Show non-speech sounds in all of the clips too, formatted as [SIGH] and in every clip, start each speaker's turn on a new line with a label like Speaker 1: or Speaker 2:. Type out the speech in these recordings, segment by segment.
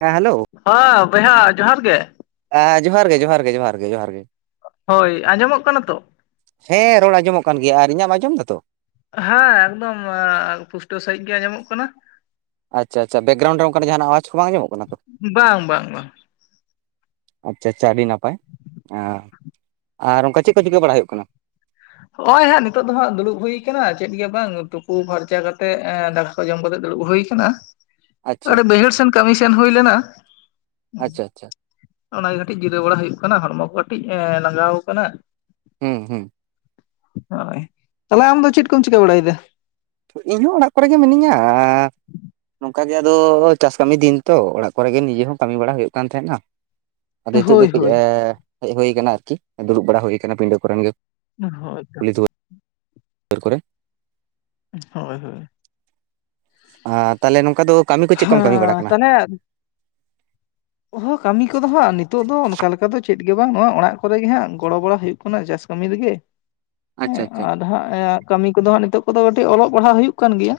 Speaker 1: ᱦᱮᱸ ᱦᱮᱞᱳ᱾
Speaker 2: ᱦᱚᱸᱻ ᱵᱚᱭᱦᱟ ᱡᱚᱦᱟᱨ ᱜᱮ᱾
Speaker 1: ᱟ ᱡᱚᱦᱟᱨ ᱜᱮ ᱡᱚᱦᱟᱨ ᱜᱮ ᱡᱚᱦᱟᱨ ᱜᱮ ᱡᱚᱦᱟᱨ ᱜᱮ᱾
Speaker 2: ᱦᱳᱭ ᱟᱸᱡᱚᱢᱚᱜ ᱠᱟᱱᱟ ᱛᱚ?
Speaker 1: ᱦᱮᱸ ᱨᱚᱲ ᱟᱸᱡᱚᱢᱚᱜ ᱠᱟᱱ ᱜᱮᱭᱟ ᱟᱨ ᱤᱧᱟᱹᱜ ᱮᱢ ᱟᱸᱡᱚᱢ ᱫᱟ ᱛᱚ?
Speaker 2: ᱦᱮᱸ ᱮᱠᱫᱚᱢ ᱯᱩᱥᱴᱟᱹᱣ ᱥᱟᱹᱦᱤᱡ ᱜᱮ ᱟᱸᱡᱚᱢᱚᱜ ᱠᱟᱱᱟ᱾
Speaker 1: ᱟᱪᱪᱷᱟ ᱟᱪᱪᱷᱟ ᱵᱮᱠᱜᱨᱟᱩᱱᱰ ᱨᱮ ᱚᱱᱠᱟᱱᱟᱜ ᱡᱟᱦᱱᱟᱜ ᱟᱣᱟᱡᱽ ᱠᱚ ᱵᱟᱝ ᱟᱡᱟᱢᱚᱜ ᱠᱟᱱᱟ ᱛᱚ?
Speaker 2: ᱵᱟᱝ ᱵᱟᱝ ᱵᱟᱝ
Speaker 1: ᱟᱪᱪᱷᱟ ᱟᱪᱪᱷᱟ ᱟᱹᱰᱤ ᱱᱟᱯᱟᱭ ᱟᱻ ᱟᱨ ᱚᱱᱠᱟ ᱪᱮᱫ ᱠᱚ ᱪᱤᱠᱟᱹ ᱵᱟᱲᱟᱭ ᱦᱩᱭᱩᱜ ᱠᱟᱱᱟ?
Speaker 2: ᱦᱚᱹᱜ-ᱚᱭ ᱦᱟᱹᱜ ᱱᱤᱛᱚᱜ ᱫᱚ ᱦᱟᱸᱜ ᱫᱩᱲᱩᱵ ᱦᱩᱭᱟᱠᱟᱱᱟ ᱪᱮᱫ ᱜᱮ ᱵᱟᱝ ᱛᱩᱯᱩ ᱯᱷᱟᱨᱪᱟ ᱠᱟᱛᱮᱜ ᱮᱸᱻ ᱫᱟᱠᱟ ᱡᱚᱢ ᱠᱟᱛᱮᱜ ᱫᱩᱲᱩᱵ ᱦᱩᱭ ᱟᱠᱟᱱᱟ᱾
Speaker 1: ᱟᱪᱪᱷᱟ
Speaker 2: ᱟᱲᱮ ᱵᱟᱹᱭᱦᱟᱹᱲ ᱥᱮᱱ ᱠᱟᱹᱢᱤ ᱥᱮᱱ ᱦᱩᱭ ᱞᱮᱱᱟᱼᱼ
Speaker 1: ᱟᱪᱪᱷᱟ ᱟᱪᱪᱷᱟ
Speaker 2: ᱚᱱᱟᱜᱮ ᱠᱟᱹᱴᱤᱡ ᱡᱤᱨᱟᱹᱣ ᱵᱟᱲᱟ ᱦᱩᱭᱩᱜ ᱠᱟᱱᱟ ᱦᱚᱲᱢᱚ ᱠᱚ ᱠᱟᱹᱴᱤᱡ ᱮᱸ ᱞᱟᱜᱟᱣ ᱟᱠᱟᱱᱟ᱾
Speaker 1: ᱦᱩᱸᱸ ᱦᱩᱸ᱾
Speaker 2: ᱦᱳᱭ, ᱛᱟᱦᱚᱞᱮ ᱟᱢᱫᱚ ᱪᱮᱫ ᱠᱚᱢ ᱪᱤᱠᱟᱹ ᱵᱟᱲᱟᱭᱮᱫᱟ?
Speaker 1: ᱤᱧᱦᱚᱸ ᱚᱲᱟᱜ ᱠᱚᱨᱮᱜ ᱜᱮ ᱢᱤᱱᱟᱹᱧᱟᱻ ᱱᱚᱝᱠᱟ ᱜᱮ ᱟᱫᱚᱻ ᱪᱟᱥ ᱠᱟᱹᱢᱤ ᱫᱤᱱ ᱛᱚ, ᱚᱲᱟᱜ ᱠᱚᱨᱮ ᱜᱮ ᱱᱤᱡᱮ ᱦᱚᱸ ᱠᱟᱹᱢᱤ ᱵᱟᱲᱟ ᱦᱩᱭᱩᱜ ᱠᱟᱱ ᱛᱟᱦᱮᱸᱫ-ᱟ᱾ ᱟᱫᱚ ᱱᱤᱛᱳᱜ ᱫᱚ
Speaker 2: ᱦᱳᱭ
Speaker 1: ᱠᱟᱹᱡ
Speaker 2: ᱦᱳᱭ
Speaker 1: ᱦᱮᱡ ᱦᱩᱭᱟᱠᱟᱱᱟ ᱟᱨᱠᱤ ᱫᱩᱲᱩᱵ ᱵᱟᱲᱟ ᱦᱩᱭᱩᱠᱟᱱᱟ ᱯᱤᱸᱰᱟᱹ ᱠᱚᱨᱮ ᱜᱮ
Speaker 2: ᱦᱳᱭ ᱛᱚ
Speaker 1: ᱟᱹᱨ ᱠᱚᱨᱮ
Speaker 2: ᱦᱳᱭ ᱦᱳᱭ
Speaker 1: ᱟᱨ ᱛᱟᱦᱞᱮ ᱱᱚᱝᱠᱟ ᱫᱚ ᱠᱟᱹᱢᱤ ᱠᱚ ᱪᱮᱫ ᱠᱚᱢ ᱠᱟᱹᱢᱤ ᱵᱟᱲᱟ
Speaker 2: ᱦᱮᱸ
Speaker 1: ᱠᱟᱱᱟ
Speaker 2: ᱛᱟᱦᱚᱞᱮ ᱦᱚᱸ ᱠᱟᱹᱢᱤ ᱠᱚᱫᱚ ᱦᱟᱸᱜ ᱱᱤᱛᱚᱜ ᱫᱚ ᱚᱱ ᱠᱟ ᱞᱮᱠᱟ ᱫᱚ ᱪᱮᱫ ᱜᱮ ᱵᱟᱝ ᱱᱚᱣᱟ ᱚᱲᱟᱜ ᱠᱚᱨᱮᱜᱮ ᱦᱟᱸᱜ ᱜᱚᱲᱚ ᱵᱟᱚᱲ ᱦᱩᱭᱩᱜ ᱠᱟᱱᱟ ᱪᱟᱥ ᱠᱟᱹᱢᱤ ᱨᱮᱜᱮ
Speaker 1: ᱟᱪᱪᱷᱟ ᱟᱪᱪᱷᱟ
Speaker 2: ᱟᱨ ᱦᱮᱸ ᱠᱟᱹᱢᱤ ᱠᱚᱫᱚ ᱦᱟᱜ ᱱᱤᱛᱚᱜ ᱠᱚᱫᱚ ᱠᱟᱹᱴᱤᱡ ᱚᱞᱚᱜ ᱯᱟᱲᱦᱟᱜ ᱦᱩᱭᱩᱜ ᱠᱟᱱ ᱜᱮᱭᱟ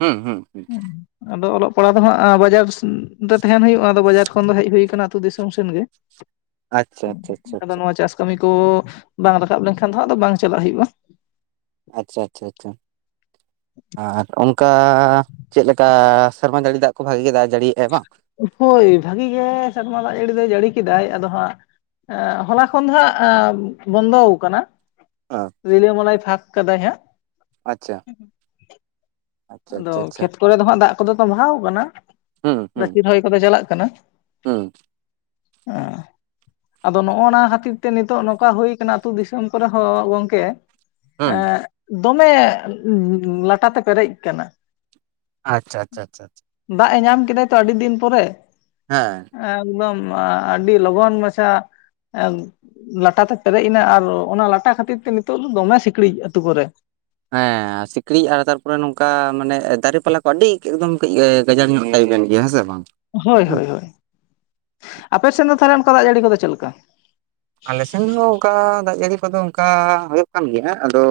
Speaker 1: ᱦᱩᱸ ᱦᱩᱸ
Speaker 2: ᱦᱮᱸ ᱟᱫᱚ ᱚᱞᱚᱜ ᱯᱟᱲᱦᱟᱜ ᱫᱚ ᱦᱟᱸᱜ ᱵᱟᱡᱟᱨ ᱨᱮ ᱛᱟᱦᱮᱱ ᱦᱳᱭᱩᱜ-ᱟ ᱟᱫᱚ ᱵᱟᱡᱟᱨ ᱠᱷᱚᱱ ᱫᱚ ᱦᱮᱡ ᱦᱩᱭ ᱟᱠᱟᱱᱟ ᱟᱹᱛᱩᱳ ᱫᱤᱥᱚᱢ ᱥᱮᱱᱜᱮ
Speaker 1: ᱟᱪᱪᱷᱟ ᱟᱪᱪᱷᱟ ᱟᱪᱪᱷᱟ
Speaker 2: ᱟᱫᱚ ᱱᱚᱣᱟ ᱪᱟᱥ ᱠᱟᱹᱢᱤ ᱠᱚ ᱵᱟᱝ ᱨᱟᱠᱟᱵ ᱞᱮᱱᱠᱷᱟᱱ ᱫᱚ ᱟᱫᱚ ᱵᱟᱝ ᱪᱟᱞᱟᱜ ᱦᱩᱭᱩᱜᱼᱟ᱾
Speaker 1: ᱟᱪᱪᱷᱟ ᱟᱪᱪᱷᱟ ᱟᱪᱪᱷᱟ ᱟᱨ ᱚᱱ ᱠᱟ ᱪᱮᱫ ᱞᱮᱠᱟ ᱥᱮᱨᱢᱟ ᱡᱟᱹᱲᱤ ᱫᱟᱜ ᱠᱚ ᱵᱷᱟᱜᱤ ᱜᱮ ᱫᱟᱜ ᱡᱟᱹᱲᱤᱭᱝᱮᱜ-ᱟᱭ ᱵᱟᱝ
Speaker 2: ᱦᱳᱭ ᱵᱷᱟᱹᱜᱤ ᱜᱮ ᱥᱮᱨᱢᱟ ᱫᱟᱜ ᱡᱟᱨᱤ ᱫᱚᱭ ᱡᱟᱨᱤ ᱠᱮᱫᱟᱭ ᱟᱫᱚ ᱦᱟᱸᱜ ᱦᱚᱞᱟ ᱠᱷᱚᱱ ᱫᱚ ᱦᱟᱸᱜ ᱵᱚᱱᱫᱚᱣ ᱠᱟᱱᱟ
Speaker 1: ᱚ
Speaker 2: ᱨᱤᱞᱟᱹ ᱢᱟᱞᱟᱭ ᱯᱷᱟᱠ ᱠᱟᱫᱟᱭ ᱦᱟᱜ
Speaker 1: ᱟᱪᱪᱷᱟ ᱟᱪᱪᱷᱟ
Speaker 2: ᱟᱫᱚ
Speaker 1: ᱟᱪᱪᱷᱟ ᱟᱪᱪᱷᱟ
Speaker 2: ᱠᱷᱮᱛ ᱠᱚᱨᱮ ᱫᱚ ᱦᱟᱸᱜ ᱫᱟᱜ ᱠᱚᱫᱚ ᱛᱚ ᱵᱟᱦᱟᱣ ᱠᱟᱱᱟ ᱜᱟᱹᱪᱷᱤ ᱨᱚᱦᱚᱭ ᱠᱚᱫᱚ ᱪᱟᱞᱟᱜ ᱠᱟᱱᱟ᱾
Speaker 1: ᱦᱮᱸ
Speaker 2: ᱚ ᱟᱫᱚ ᱱᱚᱜᱼᱱᱟ ᱠᱷᱟᱹᱛᱤᱨ ᱛᱮ ᱱᱤᱛᱚᱜ ᱱᱚᱝᱠᱟ ᱦᱩᱭᱠᱟᱱᱟ ᱟᱹᱛᱩ ᱫᱤᱥᱚᱢ ᱠᱚᱨᱮ ᱦᱚᱸ ᱜᱚᱝᱠᱮ
Speaker 1: ᱦᱩᱸ
Speaker 2: ᱮᱸᱜ ᱫᱚᱢᱮ ᱞᱟᱴᱟᱛᱮ ᱯᱮᱨᱮᱡ ᱠᱟᱱᱟ
Speaker 1: ᱟᱪᱪᱷᱟ ᱪᱷᱟ ᱪᱷᱟ
Speaker 2: ᱫᱟᱜ ᱮᱭ ᱧᱟᱢ ᱠᱮᱫᱟ ᱛᱚ ᱟᱹᱰᱤ ᱫᱤᱱ ᱯᱚᱨᱮ
Speaker 1: ᱦᱮᱸ
Speaker 2: ᱮᱠᱫᱚᱢ ᱟᱹᱰᱤ ᱞᱚᱜᱚᱱ ᱢᱟᱪᱷᱟ ᱞᱟᱴᱟᱛᱮ ᱯᱮᱨᱮᱡ ᱮᱱᱟ ᱟᱨ ᱚᱱᱟ ᱞᱟᱴᱟ ᱠᱷᱟᱹᱛᱤᱨ ᱛᱮ ᱱᱤᱛᱚᱜ ᱫᱚ ᱫᱚᱢᱮ ᱥᱤᱠᱲᱤᱡ ᱟᱛᱳ ᱠᱚᱨᱮ
Speaker 1: ᱦᱮᱸ ᱥᱤᱠᱲᱤᱡ ᱟᱨ ᱛᱟᱨᱯᱚᱨᱮ ᱱᱚᱝᱠᱟ ᱢᱟᱱᱮ ᱫᱟᱨᱮ ᱯᱟᱞᱟ ᱠᱚ ᱟᱹᱰᱤ ᱮᱠᱫᱚᱢ ᱠᱟᱹᱡ ᱮ ᱜᱟᱡᱟᱲ ᱧᱚᱜ ᱴᱟᱭᱤᱯ ᱮᱱ ᱜᱮᱭᱟ ᱦᱮᱸ ᱥᱮ ᱵᱟᱝ
Speaker 2: ᱦᱳᱭ
Speaker 1: ᱦᱩᱸ
Speaker 2: ᱦᱳᱭ ᱦᱳᱭ ᱟᱯᱮ ᱥᱮᱫ ᱫᱚ ᱛᱟᱦᱞᱮ ᱚᱱᱠᱟ ᱫᱟᱜ ᱡᱟᱹᱲᱤ ᱠᱚ ᱫᱚ ᱪᱮᱫ ᱞᱮᱠᱟ?
Speaker 1: ᱟᱞᱮ ᱥᱮᱱ ᱦᱚᱸ ᱚᱱᱠᱟ ᱫᱟᱜ ᱡᱟᱹᱲᱤ ᱠᱚ ᱫᱚ ᱚᱱᱠᱟ ᱦᱳᱭᱳᱜ ᱠᱟᱱ ᱜᱮᱭᱟᱜ᱾ ᱟᱫᱚ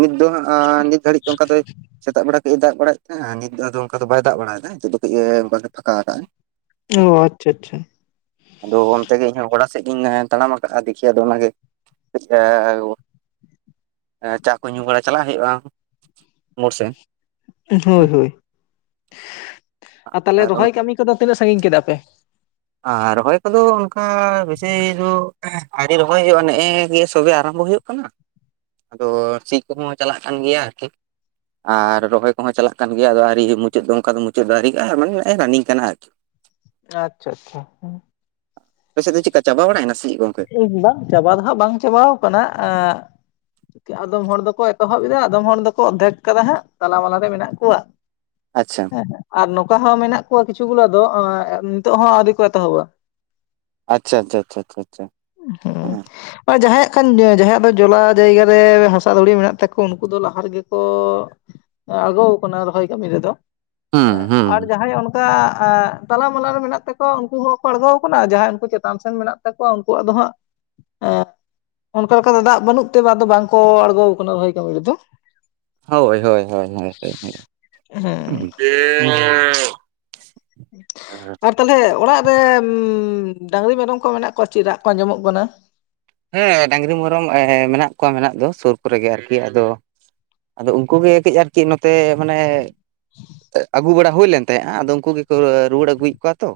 Speaker 1: ᱱᱤᱛ ᱫᱚ ᱦᱟᱸᱜ ᱟᱻ ᱱᱤᱛ ᱜᱷᱟᱹᱲᱤᱡ ᱚᱱᱠᱟ ᱛᱮᱭ ᱥᱮᱛᱟᱜ ᱵᱮᱲᱟ ᱠᱟᱹᱡ ᱮ ᱫᱟᱜ ᱵᱟᱲᱟᱭᱮᱜ ᱛᱟᱦᱮᱜᱼᱟ ᱾ᱱᱤᱛ ᱫᱚ ᱟᱫᱚ ᱚᱱᱠᱟ ᱫᱚ ᱵᱟᱭ ᱫᱟᱜ ᱵᱟᱲᱟᱭ ᱫᱟ ᱱᱤᱛᱚᱜ ᱫᱚ ᱠᱟᱹᱡ ᱮ ᱚᱱᱠᱟ ᱜᱮ ᱯᱷᱟᱸᱠᱟ ᱠᱟᱜ-ᱟᱭ᱾
Speaker 2: ᱚ ᱟᱪᱪᱷᱟ ᱟᱪᱪᱷᱟ᱾
Speaker 1: ᱟᱫᱚ ᱚᱱᱛᱮ ᱜᱮ ᱤᱧ ᱦᱚᱸ ᱜᱚᱰᱟ ᱥᱮᱫ ᱜᱤᱧ ᱛᱟᱲᱟᱢ ᱫᱤᱠᱷᱤ ᱟᱫᱚ ᱚᱱᱟ ᱜᱮ [UNINTELLIGIBLE] ᱪᱟ ᱠᱚ ᱧᱩᱸ ᱵᱟᱲᱟ ᱪᱟᱞᱟᱜ ᱦᱳᱭᱳᱜᱼᱟ᱾ ᱢᱳᱲ ᱥᱮᱱ᱾
Speaker 2: ᱦᱳᱭ
Speaker 1: ᱦᱮᱸ
Speaker 2: ᱦᱳᱭ᱾ ᱟᱨ ᱛᱟᱦᱞᱮ ᱨᱚᱦᱚᱭ ᱠᱟᱹᱢᱤ ᱠᱚ ᱫᱚ ᱛᱤᱱᱟᱹᱜ ᱥᱟᱸᱜᱤᱧ ᱠᱮᱫᱟ ᱯᱮ?
Speaker 1: ᱟᱨ ᱨᱚᱦᱚᱭ ᱠᱚ ᱫᱚ ᱚᱱᱠᱟ ᱵᱤᱥᱤ ᱫᱚ ᱨᱚᱦᱚᱭ ᱦᱳᱭᱳᱜᱼᱟ᱾ ᱱᱮᱸᱜ ᱮ ᱜᱮ ᱥᱚᱵᱮ ᱟᱨᱟᱢ ᱵᱚ ᱦᱳᱭᱳᱜ ᱠᱟᱱᱟ ᱟᱫᱚ ᱥᱤ ᱠᱚ ᱦᱚᱸ ᱪᱟᱞᱟᱜ ᱠᱟᱱ ᱜᱮᱭᱟ ᱟᱨᱠᱤ ᱟᱨ ᱨᱚᱦᱚᱭ ᱠᱚ ᱦᱚᱸ ᱪᱟᱞᱟᱜ ᱠᱟᱱ ᱜᱮᱭᱟ᱾ ᱟᱫᱚ ᱟᱹᱣᱨᱤ ᱢᱩᱪᱟᱹᱫ ᱫᱚ ᱚᱱᱠᱟ ᱫᱚ ᱢᱩᱪᱟᱹᱫ ᱫᱚ ᱟᱹᱣᱨᱤᱭᱟᱜᱼᱟ᱾ ᱢᱟᱱᱮ ᱨᱟᱱᱤᱝ ᱠᱟᱱᱟ ᱟᱨᱠᱤ
Speaker 2: ᱟᱪᱪᱷᱟ ᱟᱪᱪᱷᱟ ᱦᱮᱸ᱾
Speaker 1: ᱟᱯᱮ ᱥᱮᱫ ᱫᱚ ᱪᱮᱫᱠᱟ ᱪᱟᱵᱟ ᱵᱟᱲᱟᱭᱱᱟ ᱥᱮ ᱪᱮᱫ ᱜᱚᱝᱠᱮ?
Speaker 2: ᱴᱤᱠ ᱵᱟᱝ ᱪᱟᱵᱟ ᱫᱚ ᱦᱟᱸᱜ ᱵᱟᱝ ᱟᱠᱟᱱᱟ ᱮᱸ᱾ ᱟᱫᱚᱢ ᱦᱚᱲ ᱫᱚ ᱠᱚ ᱮᱛᱚᱦᱚᱵ ᱮᱫᱟ᱾ ᱟᱫᱚᱢ ᱦᱚᱲ ᱫᱚ ᱠᱚ ᱚᱫᱷᱮᱠ ᱠᱟᱫᱟ ᱦᱟᱸᱜ ᱛᱟᱞᱟ ᱢᱟᱞᱟ ᱨᱮ ᱢᱮᱱᱟᱜ ᱠᱚᱣᱟ᱾ [UNINTELLIGIBLE]
Speaker 1: ᱟᱪᱪᱷᱟ᱾
Speaker 2: ᱟᱨ ᱱᱚᱝᱠᱟ ᱦᱚᱸ ᱢᱮᱱᱟᱜ ᱠᱚᱣᱟ᱾ᱠᱤᱪᱷᱩ ᱜᱩᱞᱟᱹ ᱫᱚ ᱱᱤᱛᱚᱜ ᱦᱚᱸ ᱟᱹᱣᱨᱤ ᱠᱚ ᱮᱛᱚᱦᱚ ᱵᱟ᱾
Speaker 1: ᱟᱪᱪᱷᱟ ᱟᱪᱪᱷᱟ ᱟᱪᱪᱷᱟ ᱟᱪᱪᱷᱟ ᱟᱪᱪᱷᱟ ᱟᱪᱪᱷᱟ
Speaker 2: [UNINTELLIGIBLE] ᱡᱟᱸᱦᱟᱭ ᱟᱜ ᱠᱷᱟᱱ ᱡᱟᱸᱦᱟᱭ ᱟᱜ ᱫᱚ ᱡᱚᱞᱟ ᱡᱟᱭᱜᱟ ᱨᱮ ᱦᱟᱥᱟ ᱫᱷᱩᱲᱤ ᱢᱮᱱᱟᱜ ᱛᱟᱠᱚᱣᱟ ᱾ᱩᱱᱠᱩ ᱫᱚ ᱞᱟᱦᱟ ᱨᱮ ᱜᱮ ᱠᱚᱻᱻᱼᱼ ᱟᱲᱜᱳ ᱠᱟᱱᱟ ᱨᱚᱦᱚᱭ ᱠᱟᱹᱢᱤ ᱨᱮ ᱫᱚ᱾
Speaker 1: ᱦᱩᱸ
Speaker 2: ᱦᱮᱸ
Speaker 1: ᱦᱩᱸ
Speaker 2: ᱟᱨ ᱡᱟᱸᱦᱟᱭ ᱚᱱᱠᱟ ᱚᱱᱠᱟ ᱛᱟᱞᱟ ᱢᱟᱞᱟ ᱨᱮ ᱢᱮᱱᱟᱜ ᱛᱟᱠᱚᱣᱟ᱾ ᱩᱱᱠᱩ ᱦᱚᱸᱠᱚ ᱟᱲᱜᱳ ᱟᱠᱟᱱᱟ ᱡᱟᱸᱦᱟᱭ ᱩᱱᱠᱩ ᱪᱮᱛᱟᱱ ᱥᱮᱱ ᱢᱮᱱᱟᱜ ᱛᱟᱠᱚᱣᱟ ᱩᱱᱠᱩᱣᱟᱜ ᱫᱚ ᱦᱟᱸᱜ ᱮᱜᱻ ᱚᱱᱠᱟ ᱞᱮᱠᱟ ᱫᱚ ᱫᱟᱜ ᱵᱟᱹᱱᱩᱜ ᱛᱮ ᱟᱫᱚ ᱵᱟᱝ ᱠᱚ ᱟᱲᱜᱳ ᱟᱠᱟᱱᱟ ᱵᱷᱟᱹᱭ ᱠᱟᱹᱢᱤ ᱨᱮ ᱫᱚ
Speaker 1: ᱦᱳᱭ ᱦᱳᱭ ᱦᱳᱭ
Speaker 2: ᱦᱮᱸ
Speaker 1: ᱦᱳᱭ᱾
Speaker 2: ᱟᱨ ᱛᱟᱦᱞᱮ ᱚᱲᱟᱜ ᱨᱮ ᱰᱟᱹᱝᱨᱤ ᱢᱮᱨᱚᱢ ᱠᱚ ᱢᱮᱱᱟᱜ ᱠᱚᱣᱟ? ᱪᱮᱫ ᱨᱟᱜ ᱠᱚ ᱟᱸᱡᱚᱢ ᱚᱜ ᱠᱟᱱᱟ᱾
Speaker 1: ᱦᱮᱸ ᱰᱟᱹᱝᱨᱤ ᱢᱮᱨᱚᱢ ᱢᱮᱱᱟᱜ ᱠᱚᱣᱟ ᱢᱮᱱᱟᱜ ᱫᱚ ᱥᱳᱨ ᱠᱚ ᱨᱮ ᱜᱮ᱾ ᱟᱨ ᱠᱤ ᱟᱫᱚ ᱟᱫᱚ ᱩᱱᱠᱩ ᱜᱮ ᱠᱟᱹᱡ ᱟᱨ ᱠᱤ ᱱᱚᱛᱮ ᱢᱟᱱᱮ ᱟᱹᱜᱩ ᱵᱟᱲᱟ ᱦᱩᱭ ᱞᱮᱱ ᱛᱟᱦᱮᱸᱜᱼᱟ᱾ ᱟᱫᱚ ᱩᱱᱠᱩ ᱜᱮ ᱠᱚ ᱨᱩᱣᱟᱹᱲ ᱟᱹᱜᱩᱭᱮᱜ ᱠᱚᱣᱟ ᱛᱚ᱾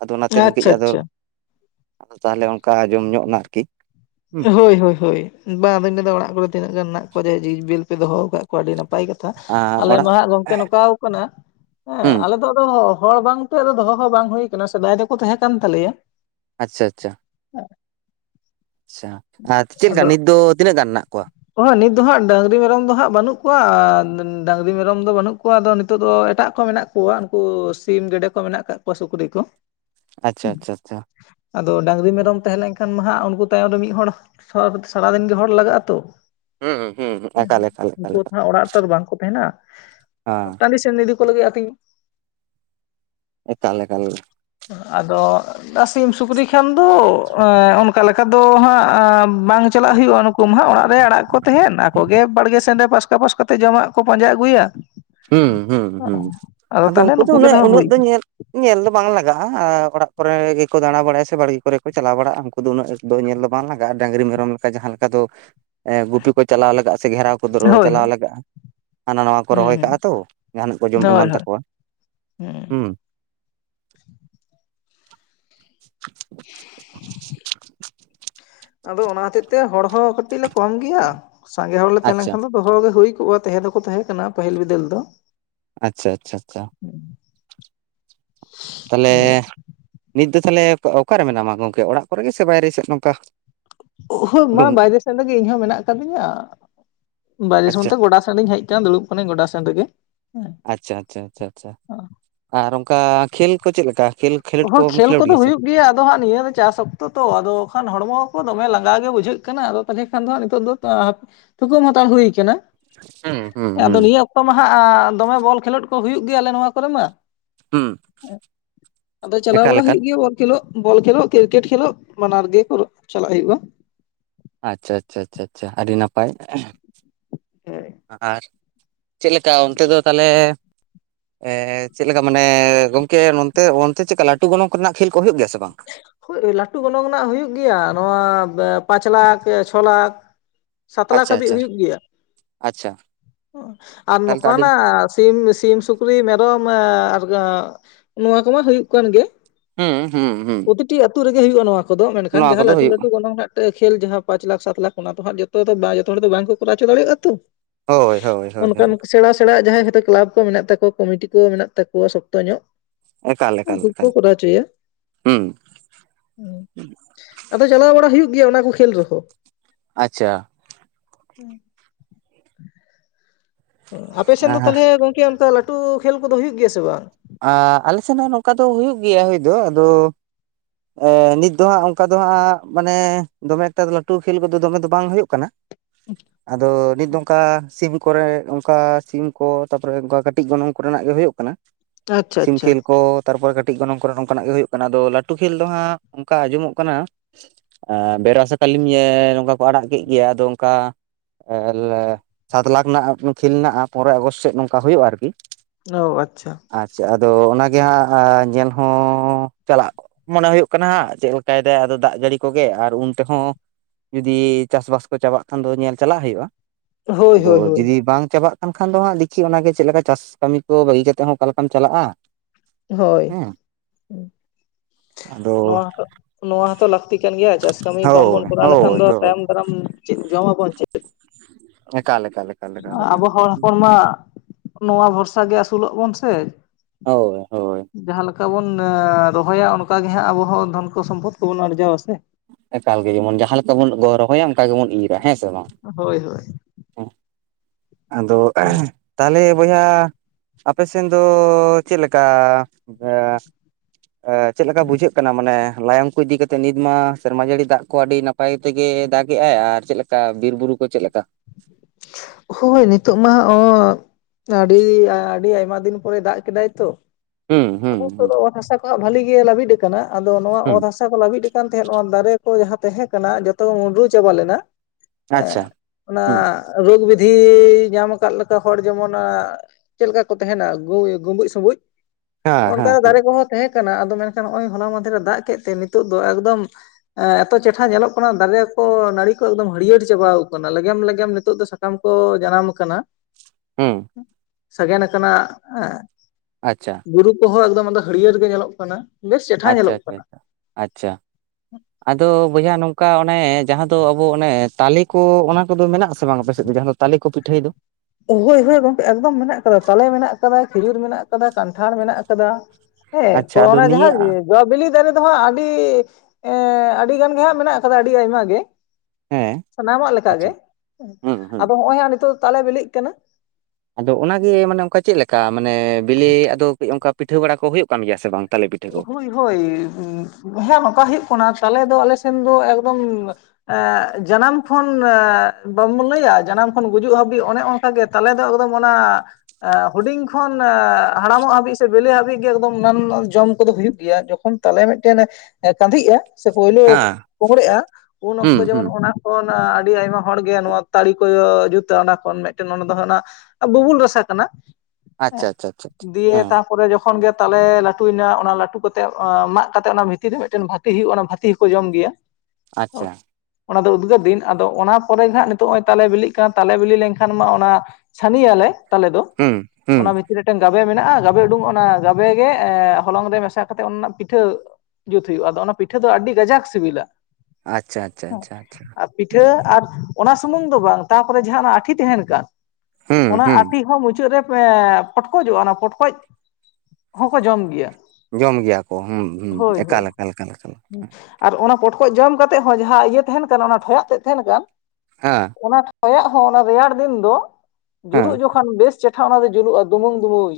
Speaker 1: ᱟᱫᱚ ᱚᱱᱟ ᱛᱮ ᱠᱟᱹᱡ
Speaker 2: ᱟᱪᱪᱷᱟ
Speaker 1: ᱟᱫᱚ
Speaker 2: ᱟᱪᱪᱷᱟ
Speaker 1: ᱟᱫᱚ ᱛᱟᱦᱞᱮ ᱚᱱᱠᱟ ᱟᱸᱡᱚᱢ ᱧᱚᱜ ᱱᱟ ᱟᱨᱠᱤ ᱦᱩᱸ
Speaker 2: ᱦᱳᱭ ᱦᱳᱭ ᱦᱳᱭ᱾ ᱵᱟᱝ ᱟᱸᱫᱚᱧ ᱢᱮᱱ ᱮᱫᱟ ᱚᱲᱟᱜ ᱠᱚᱨᱮ ᱛᱤᱱᱟᱹᱜ ᱜᱟᱱ ᱦᱮᱱᱟᱜ ᱠᱚᱣᱟ ᱡᱮ ᱵᱤᱞ ᱯᱮ ᱫᱚᱦᱚ ᱟᱠᱟᱫ ᱠᱚᱣᱟᱜ ᱟᱹᱰᱤ ᱱᱟᱯᱟᱭ ᱠᱟᱛᱷᱟ
Speaker 1: ᱟᱨ
Speaker 2: ᱾ᱟᱞᱮ ᱢᱟ
Speaker 1: ᱚᱲᱟᱜ
Speaker 2: ᱦᱟᱸᱜ ᱜᱚᱝᱠᱮ ᱱᱚᱝᱠᱟᱣ ᱠᱟᱱᱟ ᱦᱮᱸ
Speaker 1: ᱦᱩᱸ
Speaker 2: ᱟᱞᱮ ᱫᱚ ᱟᱫᱚ ᱦᱚᱲ ᱵᱟᱝ ᱛᱮ ᱟᱫᱚ ᱫᱚᱦᱚ ᱦᱚᱸ ᱵᱟᱝ ᱦᱳᱭ ᱠᱟᱱᱟ ᱥᱮᱫᱟᱭ ᱫᱚ ᱠᱚ ᱛᱟᱦᱮᱸ ᱠᱟᱱ ᱛᱟᱞᱮᱭᱟ᱾
Speaker 1: ᱟᱪᱪᱷᱟ ᱟᱪᱪᱷᱟ
Speaker 2: [UNINTELLIGIBLE]
Speaker 1: ᱟᱪᱪᱷᱟ ᱟᱨ ᱪᱮᱫ ᱞᱮᱠᱟ ᱱᱤᱛ ᱫᱚ ᱛᱤᱱᱟᱹᱜ ᱜᱟᱱ ᱦᱮᱱᱟᱜ ᱠᱚᱣᱟ?
Speaker 2: ᱚᱸ ᱦᱟᱸᱜ ᱱᱤᱛ ᱫᱚ ᱦᱟᱸᱜ ᱰᱟᱹᱝᱨᱤ ᱢᱮᱨᱚᱢ ᱫᱚ ᱦᱟᱸᱜ ᱵᱟᱹᱱᱩᱜ ᱠᱚᱣᱟ ᱾ᱰᱟᱹᱝᱨᱤ ᱢᱮᱨᱚᱢ ᱫᱚ ᱵᱟᱹᱱᱩᱜ ᱠᱚᱣᱟ᱾ ᱟᱫᱚ ᱱᱤᱛᱚᱜ ᱫᱚ ᱮᱴᱟᱜ ᱠᱚ ᱢᱮᱱᱟᱜ ᱠᱚᱣᱟᱜ ᱩᱱᱠᱩ ᱥᱤᱢ ᱜᱮᱰᱮ ᱠᱚ ᱢᱮᱱᱟᱜ ᱠᱟᱜ ᱠᱚᱣᱟ ᱥᱩᱠᱨᱤ ᱠᱚ᱾
Speaker 1: ᱟᱪᱪᱷᱟ ᱟᱪᱪᱷᱟ ᱟᱪᱪᱷᱟ
Speaker 2: ᱟᱫᱚ ᱰᱟᱹᱝᱨᱤ ᱢᱮᱨᱚᱢ ᱛᱟᱦᱮᱸ ᱞᱮᱱ ᱠᱷᱟᱱ ᱢᱟ ᱦᱟᱸᱜ ᱩᱱᱠᱩ ᱛᱟᱭᱚᱢ ᱨᱮ ᱢᱤᱫ ᱦᱚᱲ ᱥᱟᱨᱟ ᱫᱤᱱ ᱜᱮ ᱦᱚᱲ ᱞᱟᱜᱟᱜᱼᱟ ᱛᱚ᱾
Speaker 1: ᱦᱩᱸ ᱦᱩᱸ ᱦᱩᱸ ᱮᱠᱟᱞ ᱮᱠᱟᱞ ᱮᱠᱟᱞ
Speaker 2: ᱩᱱᱠᱩ
Speaker 1: ᱮᱠᱟᱞ
Speaker 2: ᱛᱚ ᱚᱲᱟᱜ ᱨᱮ ᱛᱚ ᱫᱚ ᱵᱟᱝ ᱠᱚ ᱛᱟᱦᱮᱱᱟ?
Speaker 1: ᱦᱮᱸ
Speaker 2: ᱴᱟᱞᱤᱥ ᱴᱟᱰᱤ ᱤᱫᱤ ᱠᱚ ᱞᱟᱹᱜᱤᱫ ᱟᱛᱤᱧ᱾
Speaker 1: ᱮᱠᱟᱞ ᱮᱠᱟᱞ
Speaker 2: ᱟᱫᱚ ᱥᱤᱢ ᱥᱩᱠᱨᱤ ᱠᱷᱟᱱ ᱫᱚ ᱚᱱᱠᱟ ᱞᱮᱠᱟ ᱫᱚ ᱦᱟᱸᱜ ᱵᱟᱝ ᱪᱟᱞᱟᱜ ᱦᱩᱭᱩᱜᱼᱟ ᱾ᱱᱩᱠᱩ ᱦᱚᱸ ᱚᱲᱟᱜ ᱨᱮ ᱟᱲᱟᱜ ᱠᱚ ᱛᱟᱦᱮᱱ᱾ ᱟᱠᱚ ᱜᱮ ᱵᱟᱲᱜᱮ ᱥᱮᱱ ᱨᱮ ᱯᱟᱥᱠᱟ ᱯᱟᱥᱠᱟ ᱛᱮ ᱡᱚᱢ ᱟᱜ ᱠᱚ ᱯᱟᱸᱡᱟ ᱟᱹᱜᱩᱭ-ᱟ᱾
Speaker 1: ᱦᱩᱸ ᱦᱩᱸ ᱦᱩᱸ ᱟᱫᱚ
Speaker 2: ᱛᱟᱦᱚᱞᱮ
Speaker 1: ᱩᱱᱠᱩ ᱫᱚ
Speaker 2: ᱱᱩᱠᱩ ᱜᱮ
Speaker 1: ᱩᱱᱟᱹᱜ
Speaker 2: ᱫᱚᱦᱚ
Speaker 1: ᱩᱱᱟᱹᱜ
Speaker 2: ᱦᱩᱭ
Speaker 1: ᱫᱚ ᱧᱮᱞ ᱧᱮᱞ ᱫᱚ ᱵᱟᱝ ᱞᱟᱜᱟᱜᱼᱟ ᱚᱲᱟᱜ ᱠᱚᱨᱮ ᱜᱮᱠᱚ ᱫᱟᱬᱟ ᱵᱟᱲᱟᱭᱟ ᱥᱮ ᱵᱟᱲᱜᱮ ᱠᱚᱨᱮ ᱠᱚ ᱪᱟᱞᱟᱣ ᱵᱟᱲᱟᱜᱼᱟ ᱫᱚ ᱩᱱᱟᱹᱜ ᱫᱚ ᱧᱮᱞ ᱫᱚ ᱵᱟᱝ ᱞᱟᱜᱟᱜᱼᱟ ᱰᱟᱹᱝᱨᱤ ᱢᱮᱨᱚᱢ ᱞᱮᱠᱟ ᱡᱟᱦᱟᱸ ᱞᱮᱠᱟ ᱫᱚ᱾ ᱜᱩᱯᱤ ᱠᱚ ᱪᱟᱞᱟᱣ ᱞᱟᱜᱟᱜᱼᱟ ᱥᱮ ᱜᱷᱮᱨᱟᱣ ᱠᱚ
Speaker 2: ᱦᱳᱭ
Speaker 1: ᱪᱟᱞᱟᱣ
Speaker 2: ᱦᱳᱭ
Speaker 1: ᱞᱟᱜᱟᱜᱼᱟ ᱦᱟᱱᱟ ᱱᱟᱣᱟ ᱠᱚ
Speaker 2: ᱦᱩᱸ
Speaker 1: ᱨᱚᱦᱚᱭ
Speaker 2: ᱦᱩᱸ
Speaker 1: ᱠᱟᱜᱼᱟ ᱛᱚ ᱡᱟᱦᱟᱱᱟᱜ ᱠᱚ ᱡᱚᱢ
Speaker 2: ᱦᱳᱭ
Speaker 1: ᱮᱢᱟᱱ
Speaker 2: ᱦᱳᱭ
Speaker 1: ᱛᱟᱠᱚᱣᱟ ᱦᱩᱸ
Speaker 2: [UNINTELLIGIBLE] ᱟᱫᱚ ᱚᱱᱟ ᱦᱚᱛᱮᱡ ᱛᱮ ᱦᱚᱲ ᱦᱚᱸ ᱠᱟᱹᱴᱤᱡ ᱞᱮ ᱠᱚᱢ ᱜᱮᱭᱟ ᱥᱟᱸᱜᱮ ᱦᱚᱲᱞᱮ ᱛᱟᱦᱮᱸ
Speaker 1: ᱟᱪᱪᱷᱟ
Speaker 2: ᱞᱮᱱᱠᱷᱟᱱ ᱫᱚ ᱦᱚᱲᱚ ᱜᱮ ᱦᱩᱭ ᱠᱚᱜᱼᱟ ᱛᱟᱦᱮᱸ ᱫᱚᱠᱚ ᱛᱟᱦᱮᱸ ᱠᱟᱱᱟ ᱯᱟᱹᱦᱤᱞ ᱵᱤᱫᱟᱹᱞ ᱫᱚ
Speaker 1: ᱟᱪᱪᱷᱟ ᱟᱪᱪᱷᱟ ᱟᱪᱷᱟ ᱛᱟᱦᱚᱞᱮ ᱱᱤᱛ ᱫᱚ ᱛᱟᱦᱞᱮ ᱚᱠᱟᱨᱮ ᱢᱮᱱᱟᱢᱟ ᱜᱚᱢᱠᱮ ᱚᱲᱟᱜ ᱠᱚᱨᱮ ᱜᱮ ᱥᱮ ᱵᱟᱭᱨᱮ ᱥᱮᱫ ᱱᱚᱝᱠᱟ
Speaker 2: ᱩᱸ ᱢᱟ
Speaker 1: ᱩᱰᱩᱝ
Speaker 2: ᱵᱟᱭᱨᱮ ᱥᱮᱱ ᱨᱮᱡᱮ ᱤᱧ ᱦᱚᱸ ᱢᱮᱱᱟᱜ ᱠᱟᱫᱤᱧᱟ᱾ ᱵᱟᱡᱮ
Speaker 1: ᱟᱪᱪᱷᱟ
Speaker 2: ᱥᱚᱱᱛᱮ ᱜᱚᱰᱟ ᱥᱮᱱ ᱨᱮᱧ ᱦᱮᱡ ᱟᱠᱟᱱᱟ ᱫᱩᱲᱩᱵ ᱟᱠᱟᱱᱟᱧ ᱜᱚᱰᱟ ᱥᱮᱱ ᱨᱮᱜᱮ ᱦᱮᱸ
Speaker 1: ᱟᱪᱪᱷᱟ, ᱟᱪᱪᱷᱟ, ᱟᱪᱪᱷᱟ, ᱟᱪᱪᱷᱟ ᱟᱨ ᱚᱱᱠᱟ ᱠᱷᱮᱞ ᱠᱚ ᱪᱮᱫ ᱞᱮᱠᱟ? ᱠᱷᱮᱞ ᱠᱷᱮᱞᱳᱰ
Speaker 2: ᱦᱳ
Speaker 1: ᱠᱚᱢ
Speaker 2: ᱠᱷᱮᱞ
Speaker 1: ᱠᱷᱮᱞᱳᱰ
Speaker 2: ᱠᱚᱫᱚ
Speaker 1: ᱥᱮ
Speaker 2: ᱦᱩᱭᱩᱜ ᱜᱮᱭᱟ ᱟᱫᱚ ᱦᱟᱸᱜ ᱱᱤᱭᱟᱹ ᱫᱚ ᱪᱟᱥᱼᱼ ᱛᱚ [UNINTELLIGIBLE] ᱟᱫᱚ ᱠᱷᱟᱱ ᱦᱚᱲᱢᱚ ᱠᱚ ᱫᱚᱢᱮ ᱞᱟᱸᱜᱟ ᱜᱮ ᱵᱩᱡᱷᱟᱹᱜ ᱠᱟᱱᱟ ᱾ ᱟᱫᱚ ᱛᱟᱦᱚᱞᱮ ᱠᱷᱟᱱ ᱫᱚ ᱱᱤᱛᱚᱜ ᱫᱚᱼᱼ ᱛᱷᱩᱠᱟᱹᱢ ᱦᱟᱛᱟᱲ ᱦᱩᱭ ᱠᱟᱱᱟ᱾
Speaker 1: ᱵᱟᱝ ᱦᱩᱸ ᱦᱩᱸ
Speaker 2: ᱟᱫᱚ
Speaker 1: ᱦᱩᱸ
Speaker 2: ᱱᱤᱭᱟᱹ ᱚᱠᱛᱚ ᱢᱟ ᱦᱟᱸᱜ ᱫᱚᱢᱮ ᱵᱚᱞ ᱠᱷᱮᱞᱳᱰ ᱠᱚ ᱦᱩᱭᱩᱜ ᱜᱮᱭᱟ ᱟᱞᱮ ᱱᱚᱣᱟ ᱠᱚᱨᱮ ᱢᱟ᱾
Speaker 1: ᱦᱩᱸ
Speaker 2: ᱟᱫᱚ ᱪᱟᱞᱟᱣ
Speaker 1: ᱮᱠᱟᱞ
Speaker 2: ᱵᱟᱲᱟ
Speaker 1: ᱮᱠᱟᱞ
Speaker 2: ᱦᱩᱭᱩᱜ ᱜᱮᱭᱟ ᱵᱚᱞ ᱠᱷᱮᱞᱳᱜ, ᱵᱚᱞ ᱠᱷᱮᱞᱳᱜ, ᱠᱨᱤᱠᱮᱴ ᱠᱷᱮᱞᱳᱜ ᱵᱟᱱᱟᱨ ᱜᱮᱠᱚ ᱪᱟᱞᱟᱜ ᱦᱩᱭᱩᱜᱼᱟ᱾
Speaker 1: ᱟᱪᱪᱷᱟ, ᱟᱪᱪᱷᱟ, ᱟᱪᱪᱷᱟ ᱟᱹᱰᱤ ᱱᱟᱯᱟᱭ᱾ ᱟᱨᱼᱼ ᱪᱮᱫ ᱞᱮᱠᱟ ᱚᱱᱛᱮ ᱫᱚ ᱛᱟᱞᱦᱮᱼᱼ ᱮᱸ ᱪᱮᱫ ᱢᱟᱱᱮ ᱜᱚᱝᱠᱮ ᱱᱚᱱᱛᱮ ᱚᱱᱛᱮ ᱪᱮᱫ ᱞᱮᱠᱟ ᱞᱟᱹᱴᱩ ᱜᱚᱱᱚᱝ ᱠᱚᱨᱮᱱᱟᱜ ᱠᱷᱮᱞ ᱠᱚ ᱦᱩᱭᱩᱜ ᱜᱮᱭᱟ ᱥᱮᱼᱼ
Speaker 2: [UNINTELLIGIBLE] ᱦᱳᱭ ᱞᱟᱹᱴᱩ ᱜᱚᱱᱚᱝ ᱨᱮᱱᱟᱜ ᱦᱳᱭᱳᱜ ᱜᱮᱭᱟ᱾ ᱱᱚᱶᱟ ᱯᱟᱸᱪ ᱞᱟᱠᱷ, ᱪᱷᱚ ᱞᱟᱠᱷ᱾ ᱥᱟᱛ ᱞᱟᱠᱷ
Speaker 1: ᱟᱪᱪᱷᱟ
Speaker 2: ᱦᱟᱹᱵᱤᱡ
Speaker 1: ᱟᱪᱪᱷᱟ
Speaker 2: ᱦᱩᱭᱩᱜ ᱜᱮᱭᱟ᱾
Speaker 1: ᱟᱪᱪᱷᱟ
Speaker 2: ᱟᱨ
Speaker 1: ᱛᱟᱦᱚᱞᱮ ᱛᱚ ᱟᱹᱰᱤ
Speaker 2: ᱱᱚᱝᱠᱟᱱᱟᱜᱼᱼ ᱥᱤᱢ, ᱥᱤᱢ ᱥᱩᱠᱨᱤ ᱢᱮᱨᱚᱢ ᱮᱸ ᱟᱨ ᱱᱚᱣᱟ ᱠᱚᱢᱟ ᱦᱩᱭᱩᱜ ᱠᱟᱱ ᱜᱮᱭᱟ᱾
Speaker 1: ᱦᱩᱸ, ᱦᱩᱸ, ᱦᱩᱸ᱾
Speaker 2: ᱠᱟᱹᱴᱤᱡ ᱟᱹᱛᱩ ᱨᱮᱜᱮ ᱦᱩᱭᱩᱜᱼᱟ ᱱᱚᱣᱟ ᱠᱚᱫᱚ᱾ ᱢᱮᱱᱠᱷᱟᱱ
Speaker 1: ᱱᱚᱣᱟ
Speaker 2: ᱡᱟᱦᱟᱸ
Speaker 1: ᱠᱚᱫᱚ
Speaker 2: ᱞᱟᱹᱴᱩ
Speaker 1: ᱦᱩᱭᱩᱜᱼᱟ
Speaker 2: ᱞᱟᱹᱴᱩ ᱜᱚᱱᱚᱝ ᱦᱟᱸᱜᱼᱼ ᱢᱤᱫ ᱠᱷᱮᱞ ᱡᱟᱦᱟᱸ ᱯᱟᱸᱪ ᱞᱟᱠᱷ, ᱥᱟᱛ ᱞᱟᱠᱷ ᱚᱱᱟ ᱫᱚ ᱦᱟᱸᱜ ᱡᱚᱛᱚ ᱫᱚ ᱵᱟᱝ ᱡᱚᱛᱚ ᱦᱚᱲ ᱫᱚ ᱵᱟᱝ ᱠᱚᱨᱟᱣ ᱦᱚᱪᱚ ᱫᱟᱲᱮᱭᱟᱜᱼᱟ ᱛᱚ᱾
Speaker 1: ᱦᱳᱭ ᱦᱳᱭ ᱦᱳᱭ
Speaker 2: ᱚᱱᱠᱟᱱ
Speaker 1: ᱦᱳᱭ
Speaker 2: ᱥᱮᱬᱟ, ᱥᱮᱬᱟ ᱡᱟᱦᱟᱸᱭ ᱦᱚᱭᱛᱳ ᱠᱮᱞᱟᱵᱽ ᱢᱮᱱᱟᱜ ᱛᱟᱠᱚᱣᱟ᱾ ᱠᱚᱢᱤᱴᱤ ᱠᱚ ᱢᱮᱱᱟᱜ ᱛᱟᱠᱚᱣᱟ ᱥᱚᱠᱛᱚ ᱧᱚᱜ᱾
Speaker 1: ᱮᱠᱟᱞ, ᱮᱠᱟᱞ,
Speaker 2: ᱩᱱᱠᱩ ᱠᱚ ᱠᱚᱨᱟᱣ
Speaker 1: ᱦᱩᱸ᱾
Speaker 2: ᱦᱮᱸ, ᱟᱫᱚ ᱪᱟᱞᱟᱣ ᱵᱟᱲᱟ ᱦᱩᱭᱩᱜ ᱜᱮᱭᱟ ᱚᱱᱟ ᱠᱚ ᱠᱷᱮᱞ ᱨᱮᱦᱚᱸ᱾
Speaker 1: ᱟᱪᱪᱷᱟ᱾
Speaker 2: ᱟᱯᱮ ᱥᱮᱱ ᱫᱚ ᱛᱟᱦᱚᱞᱮ ᱜᱚᱝᱠᱮ ᱚᱱᱠᱟᱱ ᱞᱟᱹᱴᱩ ᱠᱷᱮᱞ ᱠᱚᱫᱚ ᱦᱩᱭᱩᱜ ᱜᱮᱭᱟ ᱥᱮ ᱵᱟᱝ?
Speaker 1: ᱟᱸ, ᱟᱞᱮ ᱥᱮᱱ ᱱᱚᱝᱠᱟ ᱫᱚ ᱦᱩᱭᱩᱜ ᱜᱮᱭᱟ ᱦᱩᱭ ᱫᱚ, ᱟᱫᱚᱼᱼ ᱮᱸ ᱱᱤᱛ ᱫᱚ ᱦᱟᱸᱜ, ᱚᱱᱠᱟ ᱫᱚ ᱦᱟᱸᱜ ᱢᱟᱱᱮ ᱫᱚᱢᱮ ᱮᱠᱴᱟ ᱫᱚ ᱞᱟᱹᱴᱩ ᱠᱷᱮᱞ ᱠᱚᱫᱚ ᱫᱚᱢᱮ ᱫᱚ ᱵᱟᱝ ᱦᱳᱭᱳᱜ ᱠᱟᱱᱟ᱾ ᱟᱫᱚ ᱱᱤᱛ ᱫᱚᱢᱼᱼ ᱚᱱᱠᱟ ᱥᱤᱢ ᱠᱚᱨᱮ, ᱚᱱᱠᱟ ᱥᱤᱢ ᱠᱚ ᱛᱟᱯᱚᱨᱮ ᱚᱱᱠᱟ ᱠᱟᱹᱴᱤᱡ ᱜᱚᱱᱚᱝ ᱠᱚ ᱨᱮᱱᱟᱜ ᱜᱮ ᱦᱳᱭᱳᱜ ᱠᱟᱱᱟ᱾
Speaker 2: ᱟᱪᱪᱷᱟ
Speaker 1: ᱥᱤᱢ
Speaker 2: ᱟᱪᱪᱷᱟ
Speaker 1: ᱠᱷᱮᱞ ᱠᱚᱼᱼ ᱛᱟᱨᱯᱚᱨᱮ ᱠᱟᱹᱴᱤᱡ ᱜᱚᱱᱚᱝ ᱠᱚᱨᱮ ᱱᱚᱝᱠᱟᱱᱟᱜ ᱜᱮ ᱦᱳᱭᱳᱜ ᱠᱟᱱᱟ᱾ ᱟᱫᱚ ᱞᱟᱹᱴᱩ ᱠᱷᱮᱞ ᱫᱚ ᱦᱟᱸᱜ ᱚᱱᱠᱟ ᱟᱸᱡᱚᱢᱚᱜ ᱠᱟᱱᱟ᱾ ᱮᱸ [UNINTELLIGIBLE] ᱱᱚᱝᱠᱟ ᱠᱚ ᱟᱲᱟᱜ ᱠᱮᱜ ᱜᱮᱭᱟ᱾ ᱟᱫᱚ ᱚᱱᱠᱟᱼᱼ ᱥᱟᱛ ᱞᱟᱠᱷ ᱨᱮᱱᱟᱜ ᱠᱷᱮᱞ ᱦᱮᱱᱟᱜᱼᱟ᱾ ᱯᱚᱱᱚᱨᱚᱭ ᱟᱜᱚᱥᱴ ᱥᱮᱫ ᱱᱚᱝᱠᱟ ᱦᱳᱭᱳᱜᱼᱟ ᱟᱨᱠᱤ᱾
Speaker 2: ᱚ, ᱟᱪᱪᱷᱟ᱾
Speaker 1: ᱟᱪᱪᱷᱟ, ᱟᱫᱚ ᱚᱱᱟᱜᱮ ᱦᱟᱸᱜ ᱧᱮᱞ ᱦᱚᱸ ᱪᱟᱞᱟᱜᱼᱼ ᱢᱚᱱᱮ ᱦᱩᱭᱩᱜ ᱠᱟᱱᱟ ᱦᱟᱸᱜ, ᱪᱮᱫ ᱞᱮᱠᱟᱭ ᱫᱟᱭ ᱟᱫᱚ ᱫᱟᱜ ᱡᱟᱹᱲᱤ ᱠᱚᱜᱮ, ᱟᱨ ᱩᱱ ᱛᱮᱦᱚᱸᱼᱼ ᱡᱩᱫᱤ ᱪᱟᱥᱵᱟᱥ ᱠᱚ ᱪᱟᱵᱟᱜ ᱠᱷᱟᱱ ᱫᱚ ᱧᱮᱞ ᱪᱟᱞᱟᱜ ᱦᱳᱭᱳᱜᱼᱟ᱾
Speaker 2: ᱦᱳᱭ
Speaker 1: ᱟᱫᱚ
Speaker 2: ᱦᱳᱭ ᱦᱳᱭ
Speaker 1: ᱡᱩᱫᱤ ᱵᱟᱝ ᱪᱟᱵᱟᱜ ᱠᱟᱱ ᱠᱷᱟᱱ ᱫᱚ ᱦᱟᱸᱜ, ᱫᱮᱠᱷᱤ ᱚᱱᱟᱜᱮ ᱪᱮᱫ ᱞᱮᱠᱟ ᱪᱟᱥ ᱠᱟᱹᱢᱤ ᱠᱚ ᱵᱟᱹᱜᱤ ᱠᱟ ᱠᱟᱛᱮ ᱦᱚᱸᱼᱼ ᱚᱠᱟ ᱞᱮᱠᱟᱢ ᱪᱟᱞᱟᱜᱼᱟ᱾
Speaker 2: ᱦᱳᱭ,
Speaker 1: ᱦᱮᱸ ᱟᱫᱚ
Speaker 2: ᱱᱚᱣᱟ, ᱱᱚᱣᱟ ᱦᱚᱸᱛᱚ ᱞᱟᱹᱠᱛᱤ ᱠᱟᱱ ᱜᱮᱭᱟ᱾ ᱪᱟᱥ ᱠᱟᱹᱢᱤ ᱵᱟᱝ ᱵᱚᱱ
Speaker 1: ᱦᱳᱭ
Speaker 2: ᱠᱚᱨᱟᱣ ᱞᱮᱠᱷᱟᱱ
Speaker 1: ᱦᱳᱭ
Speaker 2: ᱫᱚ,
Speaker 1: ᱦᱳᱭ
Speaker 2: ᱛᱟᱭᱚᱢ ᱫᱟᱨᱟᱢ ᱪᱮᱫ ᱡᱚᱢ ᱟᱵᱚᱱ ᱪᱮᱫ᱾
Speaker 1: ᱮᱠᱟᱞ, ᱮᱠᱟᱞ᱾ ᱮᱠᱟᱞ ᱮᱠᱟᱞ ᱮᱠᱟᱞ
Speaker 2: ᱟᱵᱚ ᱦᱚᱲ ᱦᱚᱯᱚᱱ ᱢᱟ, ᱱᱚᱣᱟ ᱵᱷᱚᱨᱥᱟ ᱜᱮ ᱟᱹᱥᱩᱞᱚᱜ ᱵᱚᱱ ᱥᱮ᱾
Speaker 1: ᱦᱳᱭ ᱦᱳᱭ
Speaker 2: ᱡᱟᱦᱟᱸ ᱠᱟ ᱵᱚᱱ ᱨᱚᱦᱚᱭᱟ᱾ ᱚᱱᱠᱟ ᱜᱮ ᱦᱟᱸᱜ ᱟᱵᱚ ᱦᱚᱸ ᱫᱷᱚᱱ ᱠᱚ, ᱥᱚᱢᱯᱚᱫ ᱠᱚ ᱵᱚᱱ ᱟᱨᱡᱟᱣᱟ ᱥᱮ᱾
Speaker 1: ᱮᱠᱟᱞ ᱜᱮ ᱡᱮᱢᱚᱱ, ᱡᱟᱦᱟᱸ ᱞᱮᱠᱟ ᱵᱚᱱ ᱜᱚ ᱨᱚᱦᱚᱭᱟ ᱚᱱᱠᱟ ᱜᱮᱵᱚᱱ ᱤᱨᱟ ᱦᱮᱸ ᱥᱮ ᱵᱟᱝ᱾
Speaker 2: ᱦᱳᱭ, ᱦᱳᱭ᱾
Speaker 1: [UNINTELLIGIBLE] ᱟᱫᱚ ᱛᱟᱦᱞᱮ ᱵᱚᱭᱦᱟᱻᱻ ᱟᱯᱮ ᱥᱮᱱ ᱫᱚᱻ ᱪᱮᱫ ᱞᱮᱠᱟ ᱚᱱᱠᱟ ᱪᱮᱫ ᱞᱮᱠᱟ ᱵᱩᱡᱷᱟᱹᱜ ᱠᱟᱱᱟ ᱢᱟᱱᱮ ᱞᱟᱭᱚᱝ ᱠᱚ ᱤᱫᱤ ᱠᱟᱛᱮᱜ ᱱᱤᱛ ᱢᱟ ᱥᱮᱨᱢᱟ ᱡᱟᱹᱲᱤ ᱫᱟᱜ ᱠᱚ ᱟᱹᱰᱤ ᱱᱟ ᱯᱟᱭ ᱛᱮᱜᱮ ᱫᱟᱜᱮ-ᱟᱭ ᱟᱨ ᱪᱮᱫ ᱞᱮᱠᱟ ᱵᱤᱨ ᱵᱩᱨᱩ ᱠᱚ ᱪᱮᱫ ᱞᱮᱠᱟ?
Speaker 2: ᱦᱳᱭ ᱱᱤᱛᱚᱜ ᱢᱟ ᱚ ᱟᱹᱰᱤ ᱟᱹᱰᱤ ᱟᱭᱢᱟ ᱫᱤᱱ ᱯᱚᱨᱮ ᱫᱟᱜ ᱠᱮᱫᱟᱭ ᱛᱚ,
Speaker 1: ᱦᱩᱸ ᱦᱩᱸ
Speaker 2: ᱟᱫᱚ ᱱᱤᱛᱚᱜ
Speaker 1: ᱦᱩᱸ
Speaker 2: ᱫᱚ ᱚᱛ ᱦᱟᱥᱟ ᱠᱚ ᱦᱟᱸᱜ ᱵᱷᱟᱞᱤ ᱜᱮ ᱞᱟᱹᱵᱤᱫ ᱟᱠᱟᱱᱟ ᱟᱫᱚ ᱱᱚᱣᱟ
Speaker 1: ᱦᱩᱸ
Speaker 2: ᱚᱛ ᱦᱟ ᱥᱟ ᱞᱟᱹᱵᱤᱫ ᱟᱠᱟᱱ ᱛᱟᱦᱮᱸᱫ ᱱᱚᱣᱟ ᱫᱟᱨᱮ ᱠᱚ ᱡᱟᱦᱟᱸ ᱛᱟᱦᱮᱸ ᱠᱟᱱᱟ ᱡᱷᱚᱛᱚ ᱢᱩᱰᱨᱩ ᱪᱟᱵᱟ ᱞᱮᱱᱟ, ᱦᱮᱸ
Speaker 1: ᱟᱪᱪᱷᱟ
Speaker 2: ᱚᱱᱟ
Speaker 1: ᱦᱩᱸ
Speaker 2: ᱨᱳᱜᱽ ᱵᱤᱫᱷᱤ ᱧᱟᱢ ᱠᱟᱫ ᱞᱮᱠᱟ ᱦᱚᱲ ᱡᱮᱢᱚᱱ ᱱᱟᱜ ᱪᱮᱫ ᱞᱮᱠᱟ ᱠᱚ ᱛᱟᱦᱮᱸᱱᱟ ᱜᱩᱸ ᱜᱩᱸᱵᱩᱡ ᱥᱩᱸᱵᱩᱡ?
Speaker 1: ᱦᱮᱸ ᱦᱮᱸ
Speaker 2: ᱚᱱᱠᱟ
Speaker 1: ᱦᱮᱸ
Speaker 2: ᱫᱟᱨᱮ ᱠᱚᱦᱚᱸ ᱛᱟᱦᱮᱸ ᱠᱟᱱᱟ ᱚᱱᱠᱟ ᱫᱟᱨᱮ ᱠᱚᱦᱚᱸ ᱛᱟᱦᱮᱸ ᱠᱟᱱᱟ ᱟᱫᱚ ᱢᱮᱱᱠᱷᱟᱱ ᱱᱚᱜ-ᱚᱭ ᱦᱚᱞᱟ ᱢᱟᱦᱫᱷᱮᱨᱮ ᱫᱟᱜ ᱠᱮᱫ ᱛᱮ ᱱᱤᱛᱚᱜ ᱫᱚ ᱮᱠᱫᱚᱢ ᱮᱸ ᱮᱛᱚ ᱪᱮᱴᱷᱟ ᱧᱮᱞᱚᱜ ᱠᱟᱱᱟ ᱫᱟᱨᱮ ᱠᱚ ᱱᱟᱹᱲᱤ ᱠᱚ ᱮᱠᱫᱚᱢ ᱦᱟᱹᱨᱭᱟᱹᱲ ᱪᱟᱵᱟᱣ ᱠᱟᱱᱟ ᱞᱮᱜᱮᱢ ᱞᱮᱜᱮᱢ ᱱᱤᱛᱚᱜ ᱫᱚ ᱥᱟᱠᱟᱢ ᱠᱚ ᱡᱟᱱᱟᱢ ᱠᱟᱱᱟ᱾
Speaker 1: ᱦᱩᱸ᱾
Speaker 2: ᱥᱟᱜᱮᱱ ᱠᱟᱱᱟ ᱮᱸᱜ
Speaker 1: ᱟᱪᱪᱷᱟ,
Speaker 2: ᱵᱩᱨᱩ ᱠᱚᱦᱚᱸ ᱮᱠᱫᱚᱢ ᱟᱫᱚ ᱦᱟᱹᱲᱭᱟᱹᱨ ᱜᱮ ᱧᱮᱞᱚᱜ ᱠᱟᱱᱟ᱾ ᱵᱮᱥ ᱪᱮᱴᱷᱟ
Speaker 1: ᱟᱪᱪᱷᱟ
Speaker 2: ᱧᱮᱞᱚᱜ ᱠᱟᱱᱟ
Speaker 1: ᱟᱪᱪᱷᱟ ᱟᱪᱪᱷᱟ, ᱟᱪᱪᱷᱟ ᱾ ᱟᱫᱚ ᱵᱚᱭᱦᱟ ᱱᱚᱝᱠᱟ ᱚᱱᱮ ᱡᱟᱦᱟᱸ ᱫᱚ ᱟᱵᱚ ᱚᱱᱮ ᱛᱟᱞᱮ ᱠᱚ ᱚᱱᱟ ᱠᱚᱫᱚ ᱢᱮᱱᱟᱜ ᱟᱥᱮ ᱵᱟᱝ ᱟᱯᱮᱥᱮᱫ ᱫᱚ ᱡᱟᱦᱟᱸ ᱫᱚ ᱛᱟᱞᱮ ᱠᱚ ᱯᱤᱴᱷᱟᱹᱭ ᱫᱚ
Speaker 2: ᱦᱳᱭ ᱦᱳᱭ ᱜᱚᱝᱠᱮ ᱮᱠᱫᱚᱢ ᱢᱮᱱᱟᱜ ᱟᱠᱟᱫᱟ ᱛᱟᱞᱮ ᱢᱮᱱᱟᱜ ᱟᱠᱟᱫᱟ ᱠᱷᱤᱡᱩᱨ ᱢᱮᱱᱟᱜ ᱟᱠᱟᱫᱟ ᱠᱟᱱᱴᱷᱟᱲ ᱢᱮᱱᱟᱜ ᱟᱠᱟᱫᱟ᱾ ᱦᱮᱸ ᱛᱚ
Speaker 1: ᱟᱪᱪᱷᱟ ᱟᱫᱚ
Speaker 2: ᱚᱱᱟ ᱡᱟᱦᱟᱸ
Speaker 1: ᱱᱤᱭᱟᱹ
Speaker 2: ᱤᱭᱟᱹ ᱡᱚ ᱵᱤᱞᱤ ᱫᱟᱨᱮ ᱫᱚ ᱦᱟᱸᱜ ᱟᱹᱰᱤ ᱮᱻ ᱟᱹᱰᱤ ᱜᱟᱱ ᱜᱮ ᱦᱟᱸᱜ ᱢᱮᱱᱟᱜ ᱟᱠᱟᱫᱟ ᱟᱹᱰᱤ ᱟᱭᱢᱟ ᱜᱮ,
Speaker 1: ᱦᱮᱸ
Speaker 2: ᱥᱟᱱᱟᱢᱟᱜ
Speaker 1: ᱟᱪᱪᱷᱟ
Speaker 2: ᱞᱮᱠᱟᱜᱮ
Speaker 1: ᱦᱩᱸ ᱦᱩᱸ
Speaker 2: ᱟᱫᱚ ᱦᱚᱸᱜ-ᱚᱭ ᱦᱟᱸᱜ ᱱᱤᱛᱳᱜ ᱫᱚ ᱛᱟᱞᱮ ᱵᱤᱞᱤᱜ ᱠᱟᱱᱟ᱾
Speaker 1: ᱟᱫᱚ ᱚᱱᱟᱜᱮ ᱢᱟᱱᱮ ᱚᱱᱠᱟ ᱪᱮᱫ ᱞᱮᱠᱟ ᱢᱟᱱᱮ ᱵᱤᱞᱤ ᱟᱫᱚ ᱠᱟᱹᱡ ᱚᱱᱠᱟ ᱯᱤᱴᱷᱟᱹ ᱰᱟᱲᱟ ᱠᱚ ᱦᱩᱭᱩᱜ ᱠᱟᱱ ᱜᱮᱭᱟ ᱥᱮ ᱵᱟᱝ ᱛᱟᱞᱮ ᱯᱤᱴᱷᱟᱹ ᱠᱚ?
Speaker 2: ᱦᱳᱭ ᱦᱳᱭ, ᱦᱮᱸ ᱱᱚᱠᱟ ᱦᱩᱭᱩᱜ ᱠᱟᱱᱟ ᱛᱟᱞᱮ ᱫᱚ ᱟᱞᱮᱥᱮᱱ ᱫᱚ ᱮᱠᱫᱚᱢ ᱮᱸᱜ ᱡᱟᱱᱟᱢ ᱠᱷᱚᱱ ᱵᱟᱵᱚᱱ ᱞᱟᱹᱭᱟ ᱡᱟᱱᱟᱢ ᱠᱷᱚᱱ ᱜᱩᱡᱩᱜ ᱦᱟᱹᱵᱤᱡ ᱚᱱᱮ ᱚ ᱠᱟᱜᱮ ᱛᱟᱞᱮ ᱫᱚ ᱚᱠᱫᱚᱢ ᱚᱱᱟ ᱮᱸ ᱦᱩᱰᱤᱧ ᱠᱷᱚᱱ ᱦᱟᱲᱟᱢᱚᱜ ᱦᱟᱹᱵᱤᱡ ᱥᱮ ᱵᱤᱞᱤ ᱦᱟᱹᱵᱤᱡ ᱜᱮ ᱮᱠᱫᱚᱢ ᱚᱱᱟ ᱱᱟ ᱡᱚᱢ ᱠᱚᱫᱚ ᱦᱩᱭᱩᱜ ᱜᱮᱭᱟ ᱡᱚᱠᱷᱚᱱ ᱛᱟᱞᱮ ᱢᱤᱫᱴᱮᱱ ᱠᱟᱸᱫᱷᱤᱜ-ᱟ ᱥᱮ ᱯᱩᱭᱞᱳ
Speaker 1: ᱦᱮᱸ
Speaker 2: ᱯᱚᱠᱲᱮᱜ-ᱟ ᱩᱱ ᱚᱠᱛᱚ
Speaker 1: ᱦᱩᱸ
Speaker 2: ᱡᱮᱢᱚᱱ
Speaker 1: ᱦᱩᱸ
Speaker 2: ᱚᱱᱟ ᱠᱷᱚᱱ ᱟᱹᱰᱤ ᱟᱭᱢᱟ ᱦᱚᱲ ᱜᱮ ᱱᱚᱣᱟ ᱛᱟᱹᱲᱤ ᱠᱚ ᱡᱩᱛᱟ ᱚᱱᱟ ᱠᱷᱚᱱ ᱢᱤᱫᱴᱮᱱ ᱚᱱᱟ ᱫᱚ ᱦᱟᱸᱜ ᱚᱱᱟ ᱵᱩᱵᱩᱞ ᱨᱚᱥᱟ ᱠᱟᱱᱟ᱾ ᱦᱮᱸ
Speaker 1: ᱟᱪᱪᱷᱟ ᱟᱪᱪᱷᱟ ᱟᱪᱪᱷᱟ
Speaker 2: ᱫᱤᱭᱮ
Speaker 1: ᱦᱮᱸ
Speaker 2: ᱛᱟᱯᱚᱨᱮ ᱡᱚᱠᱷᱚᱱ ᱜᱮ ᱛᱟᱞᱮ ᱞᱟᱹᱴᱩᱭᱮᱱᱟ ᱚᱱᱟ ᱞᱟᱹᱴᱩ ᱠᱟᱛᱮᱜ ᱮᱸ ᱢᱟᱜ ᱠᱟᱛᱮ ᱚᱱᱟ ᱵᱷᱤᱛᱤᱨ ᱨᱮ ᱢᱤᱫᱴᱮᱱ ᱵᱷᱟᱛᱤ ᱦᱩᱭᱩᱜ ᱚᱱᱟ ᱵᱷᱟᱛᱤ ᱦᱚᱸᱠᱚ ᱡᱚᱢ ᱜᱮᱭᱟ᱾
Speaker 1: ᱟᱪᱪᱷᱟ,
Speaker 2: ᱚᱱᱟ ᱫᱚ ᱩᱫᱽᱜᱟᱹᱨ ᱫᱤᱱ ᱟᱫᱚ ᱚᱱᱟ ᱯᱚᱨᱮ ᱜᱮ ᱦᱟᱸᱜ ᱱᱤᱛᱚᱜ ᱱᱚᱜ-ᱚᱭ ᱛᱟᱞᱮ ᱵᱤᱞᱤᱜ ᱠᱟᱱᱟ ᱛᱟᱞᱮ ᱵᱤᱞᱤ ᱞᱮᱱ ᱠᱷᱟᱱ ᱢᱟ ᱚᱱᱟ ᱪᱷᱟᱱᱤᱭᱟᱞᱮ, ᱛᱟᱞᱮ ᱫᱚ,
Speaker 1: ᱦᱩᱸ ᱦᱩᱸ
Speaker 2: ᱚᱱᱟ ᱵᱷᱤᱛᱤᱨ ᱨᱮ ᱢᱤᱫᱴᱮᱱ ᱜᱟᱵᱮ ᱢᱮᱱᱟᱜ-ᱟ ᱜᱟᱵᱮ ᱩᱰᱩᱝᱚᱜ-ᱟ ᱚᱱᱟ ᱜᱟᱵᱮ ᱜᱮ ᱮᱸ ᱦᱚᱞᱚᱝ ᱨᱮ ᱢᱮᱥᱟ ᱠᱟᱛᱮᱫ ᱚᱱᱟ ᱨᱮᱱᱟᱜ ᱯᱤᱴᱷᱟᱹ ᱡᱩᱛ ᱦᱩᱭᱩᱜ-ᱟ ᱟᱫᱚ ᱚᱱᱟ ᱯᱤᱴᱷᱟᱹ ᱫᱚ ᱟᱹᱰᱤ ᱠᱟᱡᱟᱠ ᱥᱤᱵᱤᱞᱟ ᱾
Speaker 1: ᱟᱪᱪᱷᱟ ᱟᱪᱪᱷᱟ
Speaker 2: ᱦᱮᱸ
Speaker 1: ᱟᱪᱪᱷᱟ ᱟᱪᱪᱷᱟ
Speaker 2: ᱟᱨ ᱯᱤᱴᱷᱟᱹ ᱟᱨ ᱚᱱᱟ ᱥᱩᱢᱩᱝ ᱫᱚ ᱵᱟᱝ ᱛᱟᱯᱚᱨᱮ ᱡᱟᱦᱟᱸ ᱚᱱᱟ ᱟᱴᱷᱤ ᱛᱟᱦᱮᱱ ᱠᱟᱱ
Speaker 1: ᱦᱩᱸ
Speaker 2: ᱚᱱᱟ
Speaker 1: ᱦᱩᱸ
Speaker 2: ᱟᱴᱷᱤ ᱦᱚᱸ ᱢᱩᱪᱟᱹᱫ ᱨᱮ ᱯᱚᱴᱠᱚᱡᱚᱜ-ᱟ ᱚᱱᱟ ᱯᱚᱴᱠᱚᱡ ᱦᱚᱸᱠᱚ ᱡᱚᱢ ᱜᱮᱭᱟ ᱾
Speaker 1: ᱡᱚᱢ ᱜᱮᱭᱟ ᱠᱚᱸ ᱦᱩᱸ ᱮᱠᱟᱞ ᱮᱠᱟᱞ ᱮᱠᱟᱞ᱾
Speaker 2: ᱦᱩᱸ ᱟᱨ ᱚᱱᱟ ᱯᱚᱴᱠᱚᱡ ᱡᱚᱢ ᱠᱟᱛᱮᱜ ᱦᱚᱸ ᱡᱟᱦᱟᱸ ᱤᱭᱟᱹ ᱛᱟᱦᱮᱸᱱ ᱠᱟᱱ ᱚᱱᱟ ᱴᱷᱚᱭᱟᱜ ᱛᱮᱫ ᱛᱟᱦᱮᱸᱱ ᱠᱟᱱ
Speaker 1: ᱦᱮᱸ᱾
Speaker 2: ᱚᱱᱟ ᱴᱷᱚᱭᱟᱜ ᱦᱚᱸ ᱚᱱᱟ ᱨᱮᱭᱟᱲ ᱫᱤᱱ ᱫᱚ
Speaker 1: ᱦᱮᱸ
Speaker 2: ᱡᱩᱨᱩᱜ ᱡᱚᱠᱷᱚᱱ ᱵᱮᱥ ᱪᱮ ᱴᱷᱟ ᱚᱱᱟ ᱫᱚ ᱡᱩᱞᱩᱜᱼᱟ ᱫᱩᱢᱩᱝ ᱫᱩᱢᱩᱭ᱾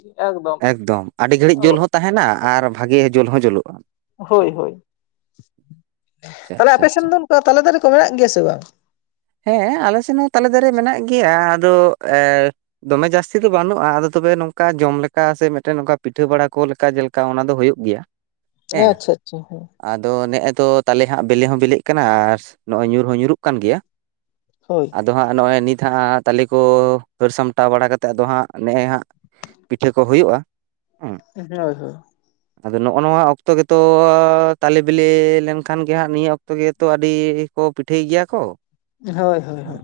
Speaker 1: ᱮᱠᱫᱚᱢ ᱟᱹᱰᱤ ᱜᱷᱟᱹᱲᱤᱡ ᱡᱳᱞ ᱦᱚᱸ ᱛᱟᱦᱮᱱᱟ ᱟᱨ ᱵᱷᱟᱜᱮ ᱡᱳᱞ ᱦᱚᱸ ᱡᱩᱞᱩᱜᱼᱟ᱾
Speaker 2: ᱦᱳᱭ ᱦᱳᱭ
Speaker 1: ᱟᱪᱪᱷᱟ
Speaker 2: ᱛᱟᱦᱞᱮ
Speaker 1: ᱟᱪᱪᱷᱟ
Speaker 2: ᱟᱯᱮ ᱥᱮᱱ
Speaker 1: ᱟᱪᱪᱷᱟ
Speaker 2: ᱫᱚ ᱚᱱᱠᱟ ᱛᱟᱞᱮ ᱫᱟᱨᱮ ᱠᱚ ᱢᱮᱱᱟᱜ ᱜᱮᱭᱟ ᱥᱮ ᱵᱟᱝ?
Speaker 1: ᱦᱮᱸ ᱟᱞᱮ ᱥᱮᱫ ᱦᱚᱸ ᱛᱟᱞᱮ ᱫᱟᱨᱮ ᱢᱮᱱᱟᱜ ᱜᱮᱭᱟ ᱟᱫᱚ ᱮ ᱫᱚᱢᱮ ᱡᱟᱹᱥᱛᱤ ᱫᱚ ᱵᱟᱹᱱᱩᱜᱼᱟ ᱟᱫᱚ ᱛᱚᱵᱮ ᱱᱚᱝᱠᱟ ᱡᱚᱢ ᱞᱮᱠᱟ ᱥᱮ ᱢᱤᱫᱴᱮᱱ ᱱᱚᱝᱠᱟ ᱯᱤᱴᱷᱟᱹ ᱵᱟᱲᱟ ᱠᱚ ᱞᱮᱠᱟ ᱡᱮᱞᱮ ᱠᱟ ᱚᱱᱟ ᱫᱚ ᱦᱩᱭᱩᱜ ᱜᱮᱭᱟ᱾
Speaker 2: ᱦᱮᱸ ᱟᱪᱪᱷᱟ ᱟᱪᱪᱷᱟ ᱦᱮᱸ᱾
Speaker 1: ᱟᱫᱚ ᱱᱮᱜᱼᱮ ᱫᱚ ᱛᱟᱞᱚᱞᱮ ᱦᱟᱸᱜ ᱵᱞᱮ ᱦᱚᱸ ᱵᱤᱞᱤᱮᱜ ᱠᱟᱱᱟ ᱟᱨ ᱱᱚᱜᱼᱚᱭ ᱧᱩᱨ ᱦᱚᱸ ᱧᱩᱨᱩᱜ ᱠᱟᱱ ᱜᱮᱭᱟ᱾
Speaker 2: ᱦᱳᱭ
Speaker 1: ᱟᱫᱚ ᱦᱟᱸᱜ ᱱᱚᱜᱼᱚᱭ ᱱᱤᱛ ᱦᱟᱸᱜ ᱛᱟᱞᱮ ᱠᱚ ᱦᱟᱹᱨ ᱥᱟᱢᱴᱟᱣ ᱵᱟᱲᱟ ᱠᱟᱛᱮᱫ ᱟᱫᱚ ᱦᱟᱸᱜ ᱱᱮᱜᱼᱮ ᱦᱟᱸᱜ ᱯᱤᱴᱷᱟᱹ ᱠᱚ ᱦᱩᱭᱩᱜᱼᱟ ᱦᱩᱸ᱾
Speaker 2: ᱦᱳᱭ ᱦᱳᱭ᱾
Speaker 1: ᱟᱫᱚ ᱱᱚᱜᱼᱚ ᱱᱚᱣᱟ ᱚᱠᱛᱚ ᱜᱮᱛᱚ ᱛᱟᱞᱮ ᱵᱤᱞᱮ ᱞᱮᱱᱠᱷᱟᱱ ᱜᱮ ᱦᱟᱸᱟᱜ ᱱᱤᱭᱟᱹ ᱚᱠᱛᱚ ᱜᱮᱛᱚ ᱟᱹᱰᱤ ᱠᱚ ᱯᱤᱴᱷᱟᱹᱭ ᱜᱮᱭᱟ ᱠᱚ᱾
Speaker 2: ᱦᱳᱭ ᱦᱳᱭ ᱦᱳᱭ᱾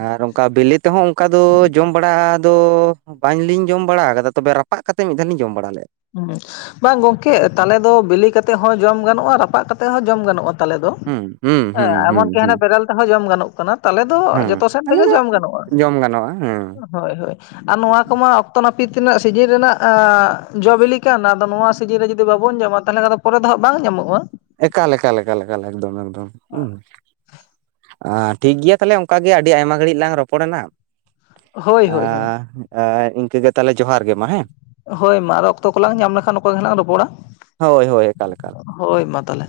Speaker 1: ᱟᱨ ᱚᱱᱠᱟ ᱵᱤᱞᱤ ᱛᱮᱦᱚᱸ ᱚᱱᱠᱟ ᱫᱚ ᱡᱚᱢ ᱵᱟᱲᱟ ᱫᱚ ᱵᱟᱝᱞᱤᱧ ᱡᱚᱢ ᱵᱟᱲᱟ ᱟᱠᱟᱫᱟ ᱛᱚᱵᱮ ᱨᱟᱯᱟᱜ ᱠᱟᱛᱮ ᱢᱤᱫᱷᱟ ᱞᱤᱧ ᱡᱚᱢ ᱵᱟᱲᱟ ᱞᱮᱫᱼᱟ᱾
Speaker 2: ᱦᱩᱸ ᱵᱟᱝ ᱜᱚᱝᱠᱮ ᱛᱟᱞᱮ ᱫᱚ ᱵᱤᱞᱮ ᱠᱟᱛᱮᱜ ᱦᱚᱸ ᱡᱚᱢ ᱜᱟᱱᱚᱜᱼᱟ ᱨᱟᱯᱟᱜ ᱠᱟᱛᱮ ᱦᱚᱸ ᱡᱚᱢ ᱜᱟᱱᱚᱜᱼᱟ᱾ ᱛᱟᱞᱮ ᱫᱚ᱾
Speaker 1: ᱦᱩᱸ ᱦᱩᱸ
Speaker 2: ᱮ
Speaker 1: ᱦᱩᱸ ᱦᱩᱸ
Speaker 2: ᱮᱢᱚᱱᱠᱤ ᱦᱟᱱᱮ
Speaker 1: ᱦᱩᱸ
Speaker 2: ᱵᱮᱨᱮᱞ ᱛᱮᱦᱚᱸ ᱡᱚᱢ ᱜᱟᱱᱚᱜ ᱠᱟᱱᱟ᱾ ᱛᱟᱞᱮ ᱫᱚ
Speaker 1: ᱦᱮᱸ
Speaker 2: ᱡᱚᱛᱚ ᱥᱮᱱ
Speaker 1: ᱛᱟᱦᱚᱞᱮ
Speaker 2: ᱛᱮᱜᱮ
Speaker 1: ᱫᱚ
Speaker 2: ᱡᱚᱢ ᱜᱟᱱᱚᱜᱼᱟ᱾
Speaker 1: ᱡᱚᱢ ᱜᱟᱱᱚᱜᱼᱟ ᱦᱮᱸ᱾
Speaker 2: ᱦᱳᱭ ᱦᱳᱭ ᱟᱨ ᱱᱚᱣᱟ ᱠᱚᱢᱟ ᱚᱠᱛᱚ ᱱᱟᱹᱯᱤᱛ ᱨᱮᱱᱟᱜ ᱥᱤᱡᱤᱱ ᱨᱮᱱᱟᱜ ᱟ ᱡᱚ ᱵᱤᱞᱤ ᱠᱟᱱ ᱫᱚ ᱱᱚᱣᱟ ᱥᱤᱡᱤᱱ ᱨᱮ ᱡᱩᱫᱤ ᱵᱟᱵᱚᱱ ᱧᱟᱢᱟ ᱛᱟᱦᱚᱞᱮ ᱠᱷᱟᱱ ᱫᱚ ᱯᱚᱨᱮ ᱫᱚ ᱦᱟᱸᱜ ᱵᱟᱝ ᱧᱟᱢᱚᱜᱼᱟ᱾
Speaker 1: ᱮᱠᱟᱞ ᱮᱠᱟᱞ ᱮᱠᱟᱞ ᱮᱠᱟᱞ ᱮᱠᱫᱚᱢ ᱮᱠᱫᱚᱢ ᱦᱩᱸ᱾ ᱟ ᱴᱷᱤᱠ ᱜᱮᱭᱟ ᱛᱟᱦᱚᱞᱮ ᱚᱱᱠ ᱜᱮ ᱟᱹᱰᱤ ᱟᱭᱢᱟ ᱜᱷᱟᱹᱲᱤᱡ ᱞᱟᱝ ᱨᱚᱯᱚᱲᱮᱱᱟ᱾
Speaker 2: ᱦᱳᱭ
Speaker 1: ᱟ
Speaker 2: ᱦᱳᱭ ᱦᱳᱭ
Speaker 1: ᱟᱨ ᱤᱱᱠᱟᱹᱜᱮ ᱛᱟᱞᱦᱮ ᱡᱚᱦᱟᱨ ᱜᱮ ᱢᱟ ᱦᱮᱸ᱾
Speaker 2: ᱦᱳᱭ ᱢᱟ ᱟᱨᱚ ᱚᱠᱛᱚ ᱠᱚᱞᱟᱟᱝ ᱧᱟᱢ ᱞᱮᱠᱷᱟᱱ ᱚᱠᱟ ᱜᱮ ᱱᱟᱦᱜ ᱨᱚᱯᱚᱲᱟ᱾
Speaker 1: ᱦᱳᱭ ᱦᱳᱭ ᱮᱠᱟᱞ ᱮᱠᱟᱞ
Speaker 2: ᱦᱳᱭ ᱢᱟ ᱛᱟᱦᱚᱞᱮ᱾